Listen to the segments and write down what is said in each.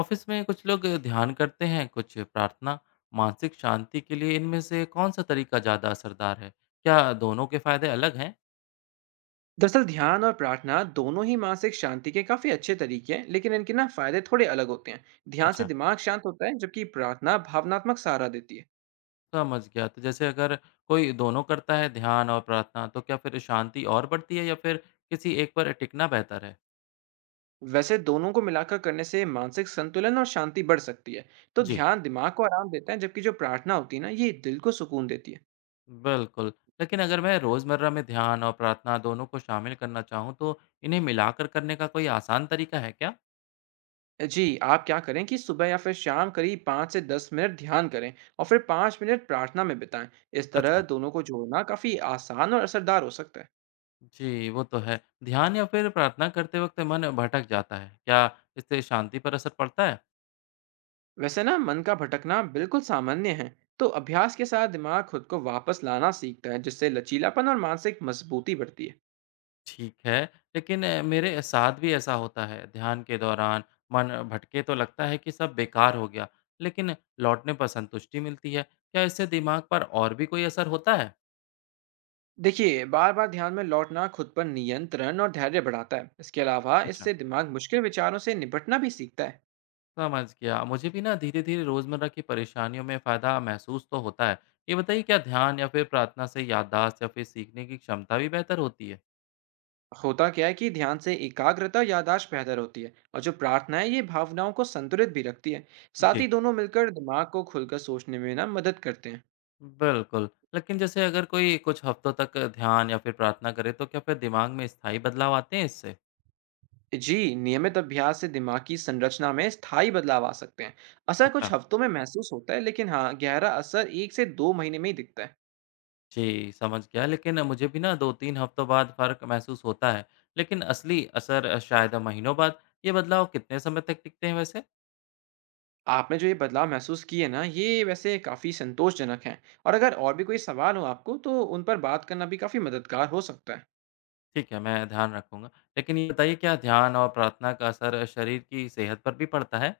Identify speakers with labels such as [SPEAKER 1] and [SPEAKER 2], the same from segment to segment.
[SPEAKER 1] Office में कुछ लोग ध्यान करते हैं, कुछ प्रार्थना। मानसिक शांति के लिए इनमें से कौन सा तरीका ज़्यादा असरदार है? क्या दोनों के फायदे अलग हैं?
[SPEAKER 2] दरअसल ध्यान और प्रार्थना दोनों ही मानसिक शांति के काफी अच्छे तरीके हैं, लेकिन इनके ना फायदे थोड़े अलग होते हैं। ध्यान से
[SPEAKER 1] अच्छा,
[SPEAKER 2] दिमाग शांत होता है, जबकि प्रार्थना भावनात्मक सहारा देती है।
[SPEAKER 1] समझ गया। तो जैसे अगर कोई दोनों करता है, ध्यान और प्रार्थना, तो क्या फिर शांति और बढ़ती है या फिर किसी एक पर टिकना बेहतर है?
[SPEAKER 2] वैसे दोनों को मिलाकर करने से मानसिक संतुलन और शांति बढ़ सकती है। तो
[SPEAKER 1] जी,
[SPEAKER 2] ध्यान दिमाग को आराम देता है, जबकि जो प्रार्थना होती है ना, ये दिल को सुकून देती है।
[SPEAKER 1] बिल्कुल। लेकिन अगर मैं रोज़मर्रा में ध्यान और प्रार्थना दोनों को शामिल करना चाहूँ तो इन्हें मिलाकर करने का कोई आसान तरीका है क्या?
[SPEAKER 2] जी, आप क्या करें कि सुबह या फिर शाम करीब पाँच से दस मिनट ध्यान करें, और फिर पाँच मिनट प्रार्थना में बिताएं। इस तरह
[SPEAKER 1] अच्छा।
[SPEAKER 2] दोनों को जोड़ना काफी आसान और असरदार हो सकता है।
[SPEAKER 1] जी, वो तो है। ध्यान या फिर प्रार्थना करते वक़्त मन भटक जाता है। क्या इससे शांति पर असर पड़ता है?
[SPEAKER 2] वैसे ना, मन का भटकना बिल्कुल सामान्य है। तो अभ्यास के साथ दिमाग खुद को वापस लाना सीखता है, जिससे लचीलापन और मानसिक मजबूती बढ़ती है।
[SPEAKER 1] ठीक है, लेकिन मेरे साथ भी ऐसा होता है। ध्यान के दौरान मन भटके तो लगता है कि सब बेकार हो गया, लेकिन लौटने पर संतुष्टि मिलती है। क्या इससे दिमाग पर और भी कोई असर होता है?
[SPEAKER 2] देखिए, बार बार ध्यान में लौटना खुद पर नियंत्रण और धैर्य बढ़ाता है। इसके अलावा
[SPEAKER 1] अच्छा,
[SPEAKER 2] इससे दिमाग मुश्किल विचारों से निपटना भी सीखता है।
[SPEAKER 1] समझ गया। मुझे भी ना धीरे-धीरे रोज़मर्रा की परेशानियों में फ़ायदा महसूस तो होता है। ये बताइए, क्या ध्यान या फिर प्रार्थना से याददाश्त या फिर सीखने की क्षमता भी बेहतर होती है?
[SPEAKER 2] होता क्या है कि ध्यान से एकाग्रता और याददाश्त बेहतर होती है, और जो प्रार्थना है, ये भावनाओं को संतुलित भी रखती है। साथ ही
[SPEAKER 1] जी,
[SPEAKER 2] दोनों मिलकर दिमाग को खुलकर सोचने में ना मदद करते हैं।
[SPEAKER 1] बिल्कुल। लेकिन जैसे अगर कोई कुछ हफ्तों तक ध्यान या फिर प्रार्थना करे तो क्या फिर दिमाग में स्थायी बदलाव आते हैं इससे?
[SPEAKER 2] जी, नियमित अभ्यास से दिमाग की संरचना में स्थायी बदलाव आ सकते हैं। असर कुछ
[SPEAKER 1] अच्छा।
[SPEAKER 2] हफ्तों में महसूस होता है, लेकिन हाँ, गहरा असर 1 से 2 महीने में ही दिखता है।
[SPEAKER 1] जी, समझ गया। लेकिन मुझे भी ना 2-3 हफ्तों बाद फ़र्क महसूस होता है। लेकिन असली असर शायद महीनों बाद। ये बदलाव कितने समय तक टिकते हैं वैसे?
[SPEAKER 2] आपने जो ये बदलाव महसूस किए ना, ये वैसे काफ़ी संतोषजनक हैं। और अगर और भी कोई सवाल हो आपको, तो उन पर बात करना भी काफ़ी मददगार हो सकता है।
[SPEAKER 1] ठीक है, मैं ध्यान रखूँगा। लेकिन ये बताइए, क्या ध्यान और प्रार्थना का असर शरीर की सेहत पर भी पड़ता है?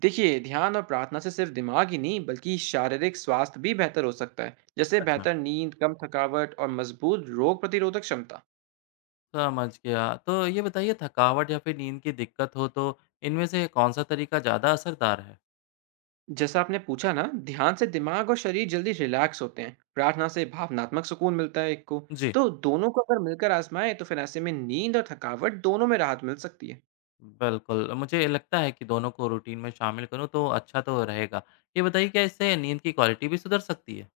[SPEAKER 2] देखिए, ध्यान और प्रार्थना से सिर्फ दिमाग ही नहीं, बल्कि शारीरिक स्वास्थ्य भी बेहतर हो सकता है, जैसे
[SPEAKER 1] अच्छा,
[SPEAKER 2] बेहतर नींद, कम थकावट और मजबूत रोग प्रतिरोधक क्षमता।
[SPEAKER 1] समझ गया। तो ये बताइए, थकावट या फिर नींद की दिक्कत हो तो इनमें से कौन-सा तरीका ज़्यादा असरदार है?
[SPEAKER 2] जैसा आपने पूछा ना, ध्यान से दिमाग और शरीर जल्दी रिलैक्स होते हैं। प्रार्थना से भावनात्मक सुकून मिलता है। एक को,
[SPEAKER 1] जी।
[SPEAKER 2] तो दोनों को अगर मिलकर आजमाएं, तो फिर ऐसे में नींद और थकावट दोनों में राहत मिल सकती है।
[SPEAKER 1] बिल्कुल, मुझे लगता है कि दोनों को रूटीन में शामिल करूँ तो अच्छा तो रहेगा। ये बताइए, क्या इससे नींद की क्वालिटी भी सुधर सकती है?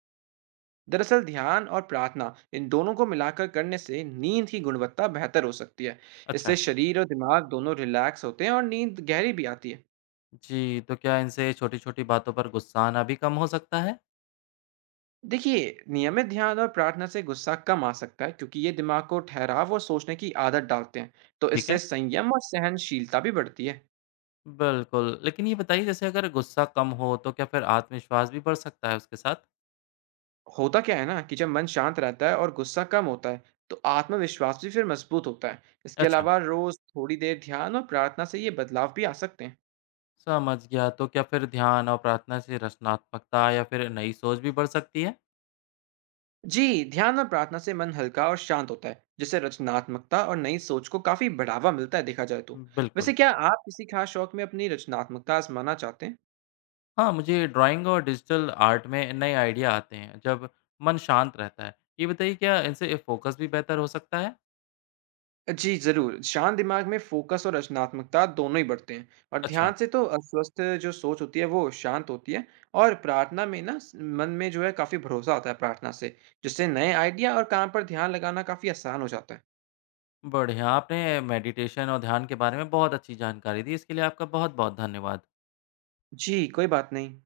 [SPEAKER 2] दरअसल ध्यान और प्रार्थना, इन दोनों को मिलाकर करने से नींद की गुणवत्ता बेहतर हो सकती है। इससे
[SPEAKER 1] अच्छा।
[SPEAKER 2] शरीर और दिमाग दोनों रिलैक्स होते हैं और नींद गहरी भी आती है।
[SPEAKER 1] जी, तो क्या इनसे छोटी-छोटी बातों पर गुस्सा आना भी कम हो सकता है?
[SPEAKER 2] देखिए, नियमित ध्यान और प्रार्थना से गुस्सा कम आ सकता है, क्योंकि ये दिमाग को ठहराव और सोचने की आदत डालते हैं। तो
[SPEAKER 1] ठीक
[SPEAKER 2] इससे
[SPEAKER 1] है।
[SPEAKER 2] संयम और सहनशीलता भी बढ़ती है।
[SPEAKER 1] बिल्कुल, लेकिन ये बताइए, जैसे अगर गुस्सा कम हो तो क्या फिर आत्मविश्वास भी बढ़ सकता है उसके साथ?
[SPEAKER 2] होता क्या है ना, कि जब मन शांत रहता है और गुस्सा कम होता है, तो आत्मविश्वास भी फिर मजबूत होता है। इसके
[SPEAKER 1] अच्छा,
[SPEAKER 2] अलावा रोज थोड़ी देर ध्यान और प्रार्थना से ये बदलाव भी आ सकते हैं।
[SPEAKER 1] समझ गया। तो क्या फिर ध्यान और प्रार्थना से रचनात्मकता या फिर नई सोच भी बढ़ सकती है?
[SPEAKER 2] जी, ध्यान और प्रार्थना से मन हल्का और शांत होता है, जिससे रचनात्मकता और नई सोच को काफी बढ़ावा मिलता है, देखा जाए तो।
[SPEAKER 1] बिल्कुल।
[SPEAKER 2] वैसे क्या आप किसी खास शौक में अपनी रचनात्मकता आजमाना चाहते हैं?
[SPEAKER 1] हाँ, मुझे ड्राइंग और डिजिटल आर्ट में नए आइडिया आते हैं जब मन शांत रहता है। ये बताइए, क्या इनसे फोकस भी बेहतर हो सकता है?
[SPEAKER 2] जी, ज़रूर। शांत दिमाग में फ़ोकस और रचनात्मकता दोनों ही बढ़ते हैं। और
[SPEAKER 1] अच्छा।
[SPEAKER 2] ध्यान से तो अस्वस्थ जो सोच होती है, वो शांत होती है। और प्रार्थना में ना, स मन में जो है, काफ़ी भरोसा आता है प्रार्थना से, जिससे नए आइडिया और काम पर ध्यान लगाना काफ़ी आसान हो जाता है।
[SPEAKER 1] बढ़िया, आपने मेडिटेशन और ध्यान के बारे में बहुत अच्छी जानकारी दी। इसके लिए आपका बहुत-बहुत धन्यवाद।
[SPEAKER 2] जी, कोई बात नहीं।